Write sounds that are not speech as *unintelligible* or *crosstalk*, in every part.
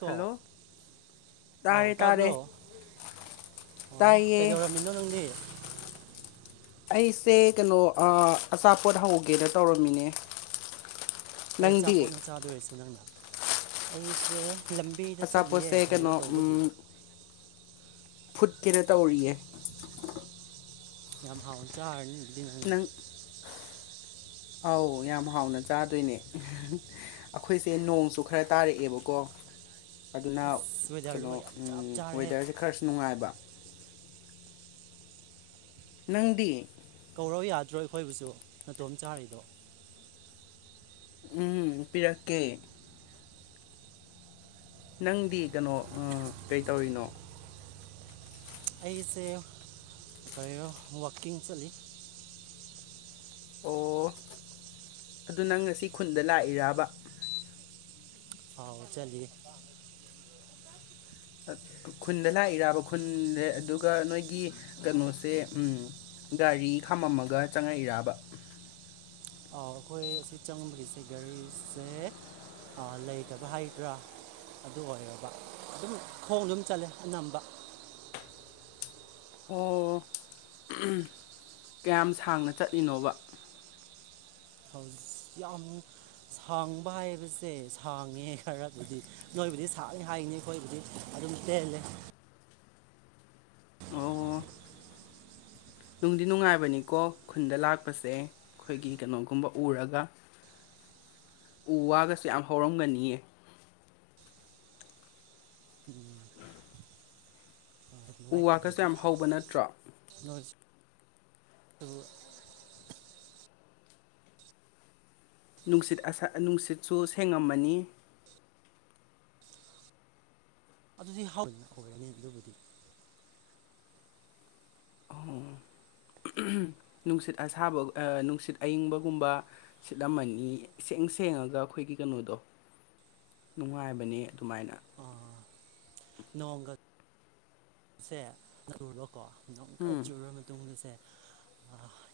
ꯀꯣ ꯍꯜꯂꯣ ꯑꯧ ꯇꯥꯔꯦ ꯇꯥꯕ꯭ꯔꯣ ꯇꯥꯔꯦ ꯑꯣ ꯇꯥꯏꯌꯦ ꯀꯩꯗꯧꯔꯝꯃꯤꯅꯣ ꯏꯣ ꯅꯪꯗꯤ ꯑꯩꯁꯦ ꯀꯩꯅꯣ ꯑꯆꯥꯄꯣꯠ ꯍꯧꯒꯦꯅ ꯇꯧꯔꯝꯃꯤꯅꯦ ꯀꯩ ꯅꯪꯗꯤ ꯑꯆꯥꯄꯣꯠꯅꯣ ꯆꯥꯗꯣꯏꯔꯤꯁꯦ ꯅꯪꯗ ꯑꯩꯁꯦ ꯂꯝ ꯕꯦꯗ ꯆꯠꯂꯤꯌꯦꯦ ꯑꯆꯥꯄꯣꯠꯁꯦ ꯀꯔꯤꯅꯣ ꯀꯩꯅꯣ ꯇꯧꯕꯒꯤ ꯎꯝ ꯐꯨꯠꯀꯦꯅ ꯇꯧꯔꯤꯌꯦ ꯌꯥꯝ ꯍꯥꯎꯅ ꯆꯥꯔꯅꯤꯕꯗꯤ ꯅꯪꯗꯤꯦ ꯅꯪ ꯑꯧ ꯌꯥꯝ ꯍꯥꯎꯅ ꯆꯥꯗꯣꯏꯅꯦ ꯑꯩꯈꯣꯏꯁꯦ ꯅꯣꯡꯁꯨ ꯈꯔ ꯇꯥꯔꯛꯑꯦꯕꯀꯣ ꯑꯗꯨꯅ ꯑꯁ ꯀꯩꯅꯣ ꯋꯦꯗꯔꯗꯨꯒ ꯌꯥꯝ ꯆꯞ ꯆꯥꯔꯦꯍꯦ ꯋꯦꯗꯔꯁꯦ ꯈꯔꯁꯨ ꯅꯨꯡꯉꯥꯏꯕ ꯅꯪꯗꯤ ꯀꯧꯔꯧ ꯌꯥꯗ꯭ꯔꯣ ꯑꯩꯈꯣꯏꯕꯨꯁꯨ ꯃꯇꯇꯣꯝ ꯆꯥꯔꯤꯗꯣ ꯎꯝ ꯄꯤꯔꯛꯀꯦ ꯅꯪꯗꯤ ꯀꯩꯅꯣ ꯀꯩꯇꯧꯔꯤꯅꯣ ꯑꯩꯁꯦ ꯀꯣ ꯋꯥꯛꯀꯤꯡ ꯆꯠꯂꯤ ꯑꯣ ꯑꯗꯨ ꯅꯪ ꯉꯁꯤ ꯈꯨꯟꯗ ꯂꯥꯛꯏꯔꯕ ꯑꯥꯎ ꯆꯂꯤꯦ ꯈꯨꯟꯗ ꯂꯥꯛꯏꯔꯕ ꯈꯨꯟꯗ ꯑꯗꯨꯒ ꯅꯣꯏꯒꯤ ꯀꯩꯅꯣꯁꯦ ꯒꯥꯔꯤ ꯈꯥꯝꯃꯝꯃꯒ ꯆꯪꯉꯛꯏꯔꯕ ꯑꯩꯈꯣꯏ ꯑꯁꯤ ꯆꯪꯕꯒꯤꯁꯦ ꯒꯥꯔꯤꯁꯦ ꯂꯩꯇꯕ ꯍꯥꯏꯗ꯭ꯔꯥ ꯑꯗꯨ ꯑꯣꯏꯔꯕ ꯑꯗꯨꯝ ꯈꯣꯡ ꯑꯗꯨꯝ ꯆꯠꯂꯦ ꯑꯅꯝꯕ ꯑꯣ ꯀꯌꯥꯝ ꯁꯥꯡꯅ ꯆꯠꯂꯤꯅꯣꯕ ꯌꯥꯝ ꯁꯥꯡꯕ ꯍꯥꯏꯕꯁꯦ ꯁꯥꯡꯉꯦ ꯈꯔ ꯑꯗꯨꯗꯤ ꯅꯣꯏꯕꯨꯗꯤ ꯁꯥꯅꯤ ꯍꯥꯏꯅꯤ ꯑꯩꯈꯣꯏꯕꯨꯗꯤ ꯑꯗꯨꯝ ꯇꯦꯜꯂꯦ ꯑꯣ ꯅꯨꯡꯗꯤ ꯅꯨꯡꯉꯥꯏꯕꯅꯤꯀꯣ ꯈꯨꯟꯗ ꯂꯥꯛꯄꯁꯦ ꯑꯩꯈꯣꯏꯒꯤ ꯀꯩꯅꯣꯒꯨꯝꯕ ꯎꯔꯒ ꯎ ꯋꯥꯒꯁꯦ ꯌꯥꯝ ꯍꯧꯔꯝꯒꯅꯤꯌꯦ ꯔ ꯅꯨꯡꯉꯥꯏ ꯎ ꯋꯥꯒꯁꯨ ꯑꯗꯨꯗꯤ ꯌꯥꯝ ꯍꯧꯕ ꯅꯠꯇ꯭ꯔꯣ ꯅ ꯅꯨꯡꯁꯤꯠ ꯑꯁ ꯅꯨꯡꯁꯤꯠꯁꯨ ꯁꯦꯡꯉꯝꯃꯅꯤ ꯑꯗꯨꯗꯤ ꯍꯥꯎꯏ ꯑꯩꯈꯣꯏ ꯑꯅꯦ ꯑꯗꯨꯕꯨꯗꯤ ꯑꯣ ꯅꯨꯡꯁꯤꯠ ꯑꯁꯥꯕ ꯅꯨꯡꯁꯤꯠ ꯑꯏꯤꯡꯕꯒꯨꯝꯕ ꯁꯤꯠꯂꯝꯃꯅꯤ ꯏꯁꯦꯡ ꯁꯦꯡꯉꯒ ꯑꯩꯈꯣꯏꯒꯤ ꯀꯩꯅꯣꯗꯣ ꯅꯨꯡꯉꯥꯏꯕꯅꯤ ꯑꯗꯨꯃꯥꯏꯅ ꯑ ꯅꯣꯡꯒꯁ ꯁꯦ ꯆꯨꯨꯔꯀꯣ ꯑꯃꯨꯛꯀ ꯎꯝ ꯆꯨꯔꯕ ꯃꯇꯨꯡꯗꯁꯦ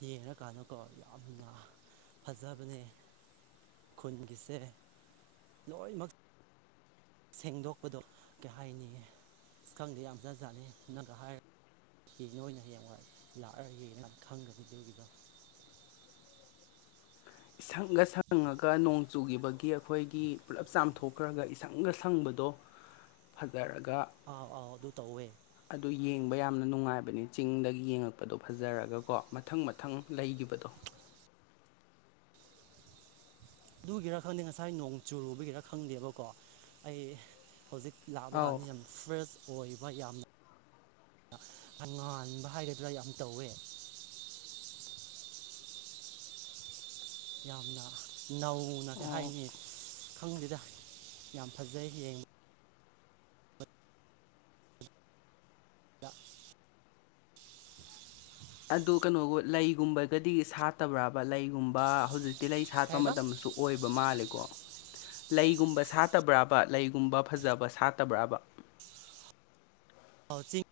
ꯌꯦꯡꯉꯀꯥꯟꯗꯀꯣ ꯌꯥꯝꯅ ꯐꯖꯕꯅꯦ ꯈꯨꯟꯒꯤꯁꯦ ꯂꯣꯏꯅꯃꯛ ꯁꯦꯡꯗꯣꯛꯄꯗꯣ ꯀꯩ ꯍꯥꯏꯅꯤꯌꯦ ꯈꯪꯗꯦ ꯌꯥꯝꯖꯖꯥꯠꯅꯤ ꯅꯪꯒ ꯍꯥꯏꯔ ꯌꯦ ꯅꯣꯏꯅ ꯍꯌꯦꯡꯋꯥꯏ ꯂꯥꯛꯑꯒ ꯌꯦꯡꯅ ꯈꯪꯒꯅꯤ ꯑꯗꯨꯒꯤꯗꯣ ꯁꯪꯉ ꯁꯪꯉꯒ ꯅꯣꯡ ꯆꯨꯈꯤꯕꯒꯤ ꯑꯩꯈꯣꯏꯒꯤ ꯄꯨꯂꯞ ꯆꯥꯝꯊꯣꯛꯈ꯭ꯔꯒ ꯏꯁꯪꯒ ꯁꯪꯕꯗꯣ ꯐꯖꯔꯒ ꯑꯥꯎ ꯑꯥꯎ ꯑꯗꯨ ꯇꯧꯋꯦ ꯑꯗꯨ ꯌꯦꯡꯕ ꯌꯥꯝꯅ ꯅꯨꯡꯉꯥꯏꯕꯅꯤ ꯆꯤꯡꯗꯒꯤ ꯌꯦꯡꯉꯛꯄꯗꯣ ꯐꯖꯔꯒꯀꯣ ꯃꯊꯪ ꯃꯊꯪ ꯂꯩꯒꯤꯈꯤꯕꯗꯣ ꯑꯗꯨꯒꯤꯔ ꯈꯪꯗꯦ ꯉꯁꯥꯏ ꯅꯣꯡ ꯆꯨꯔꯨꯕꯒꯤꯔ ꯈꯪꯗꯦꯕꯀꯣ ꯑꯩ ꯍꯧꯖꯤꯛ ꯂꯥꯛꯑꯕ ꯑꯥꯎ ꯀꯥꯟꯗ ꯌꯥꯝ ꯐ꯭ꯔꯦꯁ ꯑꯣꯏꯕ ꯌꯥꯝꯅ ꯑꯉꯥꯟꯕ ꯍꯥꯏꯒꯗ꯭ꯔꯥ ꯌꯥꯝ ꯇꯧꯋꯦ ꯌꯥꯝꯅ ꯅꯧꯅ ꯀꯩ ꯑꯣ ꯍꯥꯏꯅꯤ ꯈꯪꯗꯦꯗ ꯌꯥꯝ ꯐꯖꯩ ꯌꯦꯡꯕ ꯌꯥ ꯑꯗꯨ ꯀꯩꯅꯣꯒ ꯂꯩꯒꯨꯝꯕꯒꯗꯤ ꯁꯥꯠꯇꯕ꯭ꯔꯕ ꯂꯩꯒꯨꯝꯕ ꯍꯧꯖꯤꯛꯇꯤ ꯂꯩ ꯀꯩ ꯁꯥꯠꯄ ꯍꯥꯏꯕ ꯃꯇꯝꯗꯁꯨ ꯑꯣꯏꯕ ꯃꯥꯜꯂꯦꯀꯣ ꯂꯩꯒꯨꯝꯕ ꯁꯥꯠꯇꯕ꯭ꯔꯕ ꯂꯩꯒꯨꯝꯕ ꯐꯖꯕ ꯁꯥꯠꯇꯕ꯭ꯔꯕ ꯆꯤꯡ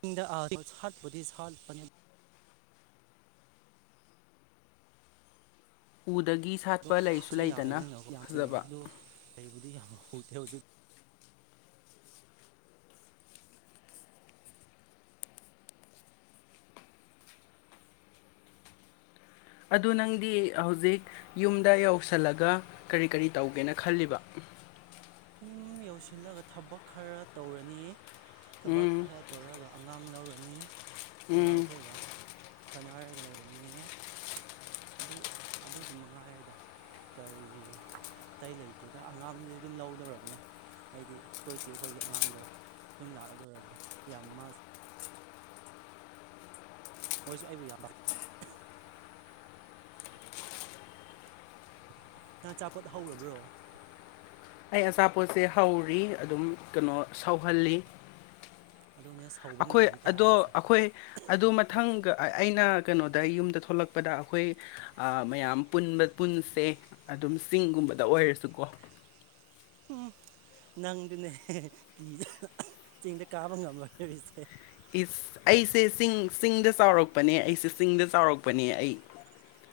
ꯆꯤꯡꯗ ꯁꯥꯠꯄꯗꯤ ꯁꯥꯠꯄꯅꯦ ꯎꯗꯒꯤ ꯁꯥꯠꯄ ꯂꯩꯁꯨ ꯑꯗꯣ ꯂꯩꯗꯅ ꯌꯥꯗ꯭ꯔꯕꯅꯤꯅ ꯌꯥꯝ ꯊꯦꯑ ꯐꯖꯕ ꯑꯗꯣ ꯂꯩꯕꯨꯗꯤ ꯌꯥꯝ ꯍꯨꯗꯦ ꯍꯧꯖꯤꯛ ꯑꯗꯨ ꯅꯪꯗꯤ ꯍꯧꯖꯤꯛ ꯌꯨꯝꯗ ꯌꯧꯁꯜꯂꯒ ꯀꯔꯤ ꯀꯔꯤ ꯇꯧꯒꯦꯅ ꯈꯜꯂꯤꯕ ꯌꯨꯝ ꯌꯧꯁꯤꯜꯂꯒ ꯊꯕꯛ ꯈꯔ ꯇꯧꯔꯅꯤ ꯊꯕꯛ ꯎꯝ ꯈꯔ ꯇꯧꯔꯒ ꯑꯉꯥꯡ ꯂꯧꯔꯅꯤ ꯎꯝ ꯑꯉꯥꯡꯈꯣꯏꯒ ꯁꯥꯟꯅꯔꯒ ꯂꯩꯔꯅꯤꯌꯦ ꯑꯗꯨ ꯑꯗꯨꯗ ꯃꯉꯥꯏꯔꯦꯗ ꯀꯔꯤ ꯑꯇꯩ ꯂꯩꯇꯦꯗ ꯑꯉꯥꯡꯗꯤ ꯑꯗꯨꯝ ꯂꯧ ꯂꯧꯔꯕꯅꯤ ꯍꯥꯏꯗꯤ ꯑꯩꯈꯣꯏ ꯏꯆꯦꯒꯤ ꯑꯉꯥꯡꯗꯣ ꯌꯨꯝ ꯂꯥꯛꯑꯗꯧꯔꯕꯅꯤ ꯌꯥꯝ ꯃꯥ ꯃꯣꯏꯁꯨ ꯑꯩꯕꯨ ꯌꯥꯕ ꯅꯪ ꯑꯆꯥꯄꯣꯠ ꯍꯧꯔꯕ꯭ꯔꯣ ꯑꯩ ꯑꯆꯥꯄꯣꯠꯁꯦ ꯍꯧꯔꯤ ꯑꯗꯨꯝ ꯀꯩꯅꯣ ꯁꯧꯍꯜꯂꯤ ꯑꯗꯨꯅꯦ ꯁꯧꯕ ꯑꯩꯈꯣꯏ ꯃꯈꯣꯟ ꯇꯥꯏ ꯑꯗꯣ ꯍꯥꯏꯁꯦ ꯑꯩꯈꯣꯏ ꯑꯗꯣ ꯃꯊꯪꯒ ꯑꯩꯅ ꯀꯩꯅꯣꯗ ꯌꯨꯝꯗ ꯊꯣꯛꯂꯛꯄ ꯆꯛꯄꯗ ꯑꯩꯈꯣꯏ ꯃꯌꯥꯝ ꯄꯨꯟꯕ ꯄꯨꯟꯁꯦ ꯑꯗꯨꯝ ꯆꯤꯡꯒꯨꯝꯕꯗ ꯑꯣꯏꯔꯁꯨꯀꯣ ꯎꯝ ꯅꯪꯗꯨꯅꯦ ꯀꯤ ꯆꯤꯡꯗ ꯀꯥꯕ ꯉꯝꯂꯣꯏꯗꯔꯤꯁꯦ ꯑꯩꯁꯦ ꯆꯤꯡ ꯆꯤꯡꯗ ꯆꯥꯎꯔꯛꯄꯅꯦ ꯑꯩꯁꯦ ꯆꯤꯡꯗ ꯆꯥꯎꯔꯛꯄꯅꯦ ꯑꯩ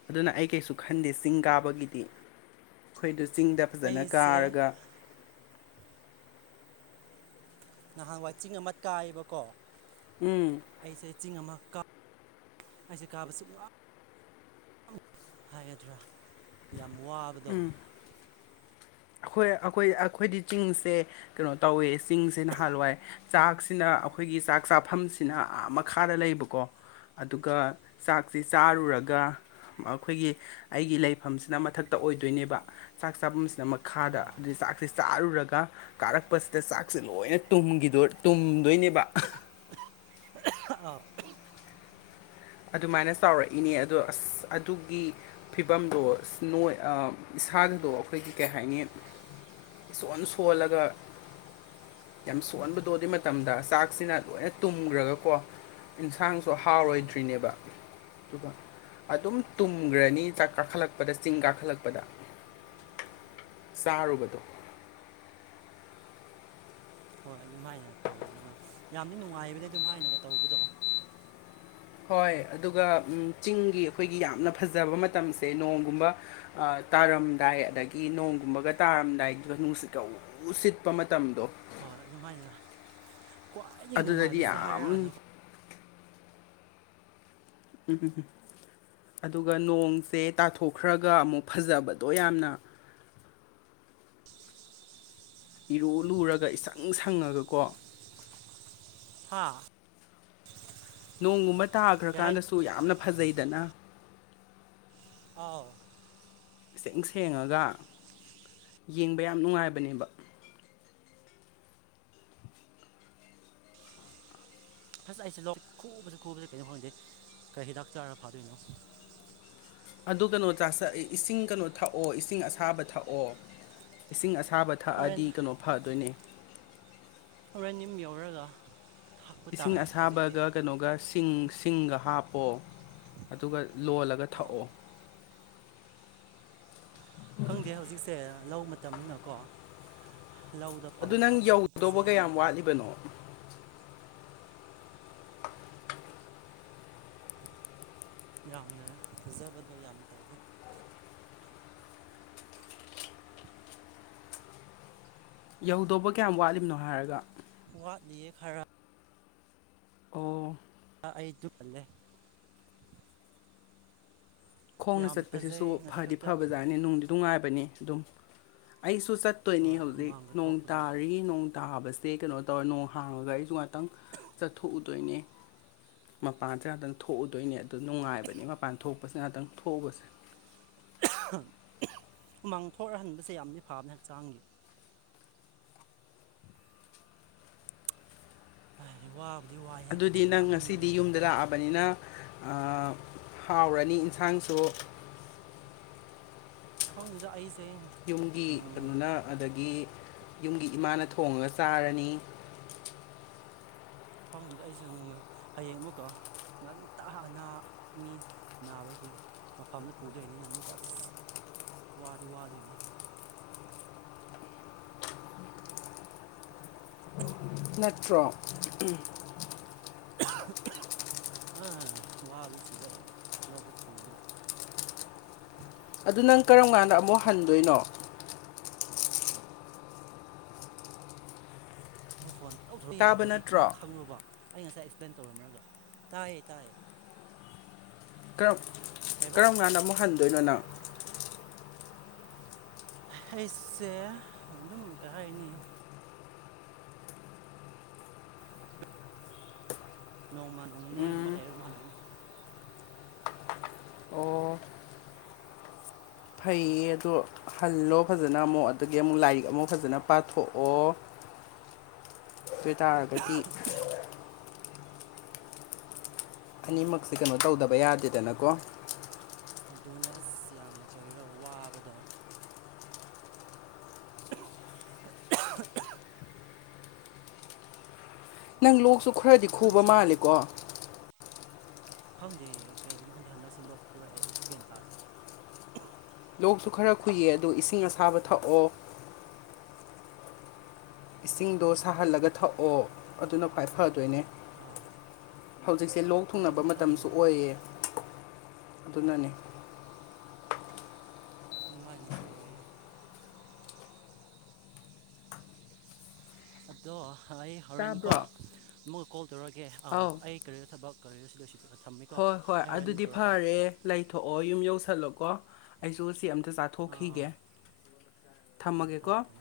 ꯑꯗꯨꯅ ꯑꯩ ꯀꯩꯁꯨ ꯈꯟꯗꯦ ꯆꯤꯡ ꯀꯥꯕꯒꯤꯗꯤ ꯑꯩꯈꯣꯏꯗ ꯆꯤꯡꯗ ꯐꯖꯅ ꯑꯩꯁꯦ ꯀꯥꯔꯒ ꯅꯍꯥꯟꯋꯥꯏ ꯆꯤꯡ ꯑꯃ ꯀꯥꯏꯌꯦꯕꯀꯣ ꯎꯝ ꯑꯩꯁꯦ ꯆꯤꯡ ꯑꯃ ꯀꯥ ꯑꯩꯁꯦ ꯀꯥꯕꯁꯨ ꯋꯥ ꯍꯥꯏꯒꯗ꯭ꯔꯥ ꯌꯥꯝ ꯋꯥꯕꯗꯣ ꯎꯝ ꯑꯩꯈꯣꯏ ꯑꯩꯈꯣꯏ ꯑꯩꯈꯣꯏꯗꯤ ꯆꯤꯡꯁꯦ ꯀꯩꯅꯣ ꯇꯧꯋꯦ ꯆꯤꯡꯁꯦ ꯅꯍꯥꯟꯋꯥꯏ ꯆꯥꯛ ꯆꯥꯛꯁꯤꯅ ꯑꯩꯈꯣꯏꯒꯤ ꯆꯥꯛ ꯆꯥꯐꯝꯁꯤꯅ ꯑ ꯃꯈꯥꯗ ꯂꯩꯕꯀꯣ ꯑꯗꯨꯒ ꯆꯥꯛꯁꯤ ꯆꯥꯔꯨꯔꯒ ꯑꯩꯈꯣꯏꯒꯤ ꯑꯩꯒꯤ ꯂꯩꯐꯝꯁꯤꯅ ꯃꯊꯛꯇ ꯑꯣꯏꯗꯣꯏꯅꯦꯕ ꯆꯥꯛ ꯆꯥꯐꯝꯁꯤꯅ ꯈꯥꯗ ꯑꯥ ꯑꯗꯨ ꯆꯥꯛꯁꯦ ꯆꯥꯔꯨꯔꯒ ꯀꯥꯔꯛꯄꯁꯤꯗ ꯆꯥꯛꯁꯦ ꯂꯣꯏꯅ ꯇꯨꯝꯗꯣꯏꯅꯦꯕ ꯑꯥꯎ ꯑꯗꯨꯃꯥꯏꯅ ꯆꯥꯎꯔꯛꯏꯅꯦ ꯑꯗꯣ ꯑꯁ ꯑꯗꯨꯒꯤ ꯐꯤꯕꯝꯗꯣ ꯅꯣꯏ ꯏꯁꯥꯗꯗꯣ ꯑꯩꯈꯣꯏꯒꯤ ꯀꯩ ꯍꯥꯏꯅꯤ ꯏꯁꯣꯟ ꯁꯣꯜꯂꯒ ꯌꯥꯝ ꯁꯣꯟꯕꯗꯣ ꯑꯗꯨ ꯃꯇꯝꯗ ꯆꯥꯛꯁꯤꯅ ꯂꯣꯏꯅ ꯇꯨꯝꯈ꯭ꯔꯒꯀꯣ ꯏꯟꯁꯥꯡ ꯁ ꯑꯥ ꯍꯥꯎꯔꯣꯏꯗ꯭ꯔꯤꯅꯦꯕ ꯑꯗꯨꯒ ꯑꯗꯨꯝ ꯇꯨꯝꯈ꯭ꯔꯅꯤꯛ ꯀꯥꯈꯠꯂꯛꯄꯗ ꯆꯤꯡ ꯀꯥꯈꯠꯂꯛꯄꯗ ꯆꯥꯔꯨꯕꯗꯣ ꯍꯣꯏ ꯑꯗꯨꯝ ꯃꯥꯏꯅ ꯇꯧꯕꯗꯣ ꯌꯥꯝꯅ ꯅꯨꯡꯉꯥꯏꯕꯅꯦ ꯑꯗꯨꯝ ꯃꯥꯏꯅꯒ ꯇꯧꯕꯗꯣ ꯍꯣꯏ ꯑꯗꯨꯒ ꯆꯤꯡꯒꯤ ꯑꯩꯈꯣꯏꯒꯤ ꯌꯥꯝꯅ ꯐꯖꯕ ꯃꯇꯝꯁꯦ ꯅꯣꯡꯒꯨꯝꯕ ꯇꯥꯔꯝꯗꯥꯏ ꯑꯗꯒꯤ ꯅꯣꯡꯒꯨꯝꯕꯒ ꯇꯥꯔꯝꯗꯥꯏꯗꯨꯗ ꯅꯨꯡꯁꯤꯜꯀ ꯎꯧ ꯎ ꯁꯤꯠꯄ ꯃꯇꯝꯗꯣ ꯍꯣꯏ ꯑꯗꯨꯃꯥꯏꯅ ꯈ꯭ꯋꯥꯏꯗꯒꯤ ꯑꯗꯨꯗꯗꯤ ꯅꯨꯡꯉꯥꯏꯕꯁꯦ ꯌꯥꯝ ꯍꯥꯏꯔꯛꯑꯅꯨꯀ ꯎꯝ ꯎꯝ ꯎ ꯑꯗꯨꯒ ꯅꯣꯡꯁꯦ ꯇꯥꯊꯣꯛꯈ꯭ꯔꯒ ꯑꯃꯨꯛ ꯐꯖꯕꯗꯣ ꯌꯥꯝꯅ ꯏꯔꯨ ꯂꯨꯔꯒ ꯏꯆꯪ ꯁꯪꯉꯒꯀꯣ ꯍꯥꯥ ꯅꯣꯡꯒꯨꯝꯕ ꯇꯥꯈ꯭ꯔꯀꯥꯟꯗꯁꯨ ꯌꯥꯝꯅ ꯐꯖꯩꯗꯅ ꯑꯥꯎ ꯏꯁꯦꯡ ꯁꯦꯡꯉꯒ ꯌꯦꯡꯕ ꯌꯥꯝ ꯅꯨꯡꯉꯥꯏꯕꯅꯦꯕ ꯑꯁ ꯑꯩꯁꯦ ꯂ ꯈꯨꯕꯁꯨ ꯈꯨꯕꯁꯦ ꯀꯩꯅꯣ ꯈꯪꯗꯦ ꯀꯔꯤ ꯍꯤꯗꯥꯛ ꯆꯥꯔꯒ ꯐꯥꯗꯣꯏꯅꯣ ꯑꯗꯨ ꯀꯩꯅꯣ ꯆꯥꯁꯛ ꯏꯁꯤꯡ ꯀꯩꯅꯣ ꯊꯛꯑꯣ ꯏꯁꯤꯡ ꯑꯁꯥꯕ ꯊꯛꯑꯣ ꯏꯁꯤꯡ ꯑꯁꯥ ꯊꯥꯕ ꯍꯣꯔꯦꯟ ꯊꯛꯑꯗꯤ ꯀꯩꯅꯣ ꯐꯗꯣꯏꯅꯦ ꯑꯣꯔꯦ ꯅꯤꯡꯝ ꯌꯧꯔꯒ ꯊꯥꯛꯄ ꯏꯁꯤꯡ ꯇꯥꯔꯦ ꯍꯧꯖꯤꯛꯇꯤ ꯑꯁꯥꯕꯒ ꯀꯩꯅꯣꯒ ꯆꯤꯡ ꯁꯤꯡꯒ ꯍꯥꯞꯄꯣ ꯑꯗꯨꯒ ꯂꯣꯜꯂꯒ ꯑꯥꯎ ꯊꯛꯑꯣ ꯈꯪꯗꯦ ꯍꯧꯖꯤꯛꯁꯦ ꯂꯧ ꯃꯇꯝꯅꯤꯅꯀꯣ ꯂꯧꯗ ꯐꯧ ꯑꯗꯨ ꯅꯪ ꯊꯥꯕꯁꯤ ꯌꯥꯝ ꯌꯧꯗꯧꯕ ꯐꯖꯩ ꯀꯌꯥꯝ ꯋꯥꯠꯂꯤꯕꯅꯣ ꯌꯥꯝꯅ ꯐꯖꯕꯗꯣ ꯌꯥꯝ ꯇꯧꯋꯤ ꯌꯧꯗꯧꯕ ꯀꯌꯥꯝ ꯋꯥꯠꯂꯤꯕꯅꯣ ꯍꯥꯏꯔꯒ ꯋꯥꯠ ꯂꯌꯦ ꯈꯔꯞ ꯑꯣ ꯑꯩ ꯄꯂꯦ ꯈꯣꯡꯅ ꯌꯥꯝꯅ ꯆꯠꯄꯁꯤꯁꯨ ꯐꯖꯩ ꯉꯁꯤ ꯐꯗꯤ ꯈꯛꯇ ꯐꯕ ꯖꯥꯠꯅꯦ ꯅꯨꯡꯗꯨ ꯅꯨꯡꯉꯥꯏꯕꯅꯦ ꯑꯗꯨꯝ ꯑꯩꯁꯨ ꯆꯠꯇꯣꯏꯅꯤ ꯍꯧꯖꯤꯛ ꯍꯨꯃꯥꯡꯒ ꯅꯣꯡ ꯊꯣꯛꯄꯗꯣ ꯇꯥꯔꯤ ꯅ ꯇꯥꯕꯁꯦ ꯀꯩꯅꯣ ꯇꯧꯔ ꯅꯣꯡ ꯍꯥꯡꯉꯒ ꯑꯩꯁꯨ ꯉꯥꯛꯇꯪ ꯆꯠꯊꯣꯛꯎꯗꯣꯏꯅꯦ ꯃꯄꯥꯟꯁꯤ ꯉꯍꯥꯛꯇꯪ ꯊꯣꯛꯎꯗꯣꯏꯅꯦ ꯑꯗꯨ ꯅꯨꯡꯉꯥꯏꯕꯅꯦ ꯃꯄꯥꯟ ꯊꯣꯛꯄꯁꯤ ꯉꯍꯥꯛꯇꯪ ꯊꯣꯛꯎꯕꯁꯦ ꯎꯃꯥꯡ ꯊꯣꯛꯍꯟꯕꯁꯦ ꯌꯥꯝꯅ ꯐꯕꯅꯦ ꯍꯛꯆꯥꯡꯒꯤ ꯑ ꯋꯥꯕꯗꯤ ꯋꯥ ꯑꯗꯨꯗꯤ ꯅꯪ ꯉꯁꯤꯗꯤ ꯌꯨꯝꯗ ꯂꯥꯛꯑꯕꯅꯤꯅ ꯍꯥꯎꯔꯅꯤ ꯌꯦꯟꯁꯥꯡꯁꯨ ꯈꯪꯉꯗ ꯑꯩꯁꯦ ꯌꯨꯝꯒꯤ ꯀꯩꯅꯅ ꯑꯗꯒꯤ ꯌꯨꯝꯒꯤ ꯏꯃꯥꯅ ꯊꯣꯡꯉꯒ ꯆꯥꯔꯅꯤ ꯐꯝꯁꯤꯗ ꯑꯩꯁꯦ ꯍꯌꯦꯡ ꯑꯃꯨꯛꯀꯛ ꯉꯟꯇꯅꯥ ꯃꯤ ꯅꯥꯕꯒꯤ ꯃꯐꯝꯗ ꯄꯨꯗꯣꯏꯅꯤꯅ ꯑꯃꯨꯛꯀ ꯑꯁ ꯋꯥꯗꯤ ꯋꯥꯗꯣꯏꯅꯤ ꯅꯠꯇ꯭ꯔꯣ ꯑꯥ ꯋꯥꯗꯨ ꯁꯤꯔꯛꯑꯦ ꯂꯧꯗꯨ ꯊꯣꯡꯕꯗ ꯑꯗꯨ ꯅꯪ ꯀꯔꯝ ꯀꯥꯟꯗ ꯑꯃꯨꯛ ꯍꯟꯗꯣꯏꯅꯣ ꯑꯩꯅ ꯐꯣꯟ ꯇꯧꯊꯣꯛꯄ ꯇꯥꯕ ꯌꯥꯗ꯭ꯔꯗꯤ ꯃꯥ ꯅꯠꯇ꯭ꯔꯣ ꯈꯪꯔꯨꯕ ꯑꯩ ꯉꯁꯥꯏ ꯑꯦꯛꯁꯄ꯭ꯂꯦꯟ ꯇꯧꯔꯝꯃꯂꯒ ꯇꯥꯏꯌꯦ ꯇꯥꯏꯌꯦ ꯀꯔꯝ ꯀꯩꯕꯥ ꯀꯔꯝ ꯀꯥꯟꯗ ꯑꯃꯨꯛ ꯍꯟꯗꯣꯏꯅꯣꯅ ꯑꯩꯁꯦ ꯑꯗꯨꯝ ꯀꯩ ꯍꯥꯏꯅꯤ ꯅꯣꯡꯃꯥ ꯅꯣꯡꯅꯤꯕ ꯎꯝ ꯂꯩ ꯃꯍꯜꯂꯅꯤ ꯑꯣ ꯐꯩꯌꯦ ꯑꯗꯣ ꯍꯜꯂꯣ ꯐꯖꯅ ꯑꯃꯨꯛ ꯑꯗꯒꯤ ꯑꯃꯨꯛ ꯂꯥꯏꯔꯤꯛ ꯑꯃꯨꯛ ꯐꯖꯅ ꯄꯥꯊꯣꯛꯑꯣ *unintelligible* ꯀ ꯇꯥꯒꯗꯤ ꯑꯅꯤꯃꯛꯁꯦ ꯀꯩꯅꯣ ꯇꯧꯗꯕ ꯌꯥꯗꯦꯗꯅꯀꯣ ꯑꯗꯨꯅꯦ ꯑꯁ ꯌꯥꯝꯅ ꯀꯔꯤꯔꯣ ꯋꯥꯕꯗꯣ ꯅꯪ ꯂꯣꯛꯁꯨ ꯈꯔꯗꯤ ꯅꯪ ꯈꯨꯕ ꯁꯥꯗ ꯃꯥꯜꯂꯦꯀꯣ ꯈꯪꯗꯦ ꯀꯩꯒꯤꯅꯣ ꯈꯪꯗꯦ ꯍꯟꯗꯛꯁꯦ ꯂꯣꯛ ꯈꯨꯔꯛꯑꯦ ꯑꯩꯁꯨ ꯒ꯭ꯌꯥꯟ ꯇꯥꯗꯦ ꯂꯣꯛꯁꯨ ꯈꯔ ꯈꯨꯏꯌꯦ ꯑꯗꯣ ꯏꯁꯤꯡ ꯑꯁꯥꯕ ꯊꯛꯑꯣ ꯏꯁꯤꯡꯗꯣ ꯁꯥꯍꯜꯂꯒ ꯊꯛꯑꯣ ꯑꯗꯨꯅ ꯈ꯭ꯋꯥꯏ ꯐꯗꯣꯏꯅꯦ ꯑꯥ ꯍꯧꯖꯤꯛꯁꯦ ꯂꯣꯛ ꯊꯨꯡꯅꯕ ꯑꯩꯁꯨ ꯃꯇꯝꯁꯨ ꯈꯜꯂꯤꯅꯦ ꯑꯣꯏꯌꯦ ꯑꯗꯨꯅꯅꯦ ꯑꯗꯨꯃꯥꯏꯅꯁꯨ ꯑꯣꯏꯌꯦ ꯑꯗꯣ ꯑꯩ ꯍꯣꯔꯦꯟ ꯀꯣ ꯇꯥꯕ꯭ꯔꯣ ꯑꯃꯨꯛꯀ ꯀꯣꯜ ꯇꯧꯔꯛꯒꯦ ꯑ ꯑꯧ ꯑꯩ ꯀꯔꯤꯔ ꯊꯕꯛ ꯀꯔꯤꯔ ꯁꯤꯗꯤ ꯑꯁꯤꯗꯒ ꯊꯝꯃꯤ ꯍꯣꯏ ꯍꯣꯏ ꯑꯗꯨꯗꯤ ꯐꯔꯦ ꯂꯩꯊꯣꯛꯑꯣ ꯌꯨꯝ ꯌꯧꯁꯜꯂꯣꯀꯣ ꯑꯩꯁꯨ ꯁꯤ ꯑꯝꯇ ꯆꯥ__ ꯑꯥ ꯑꯥ ꯊꯣꯛꯈꯤꯒꯦ ꯎꯝ ꯊꯝꯃꯒꯦꯀꯣ ꯊꯝꯃꯦ ꯊꯝꯃꯦ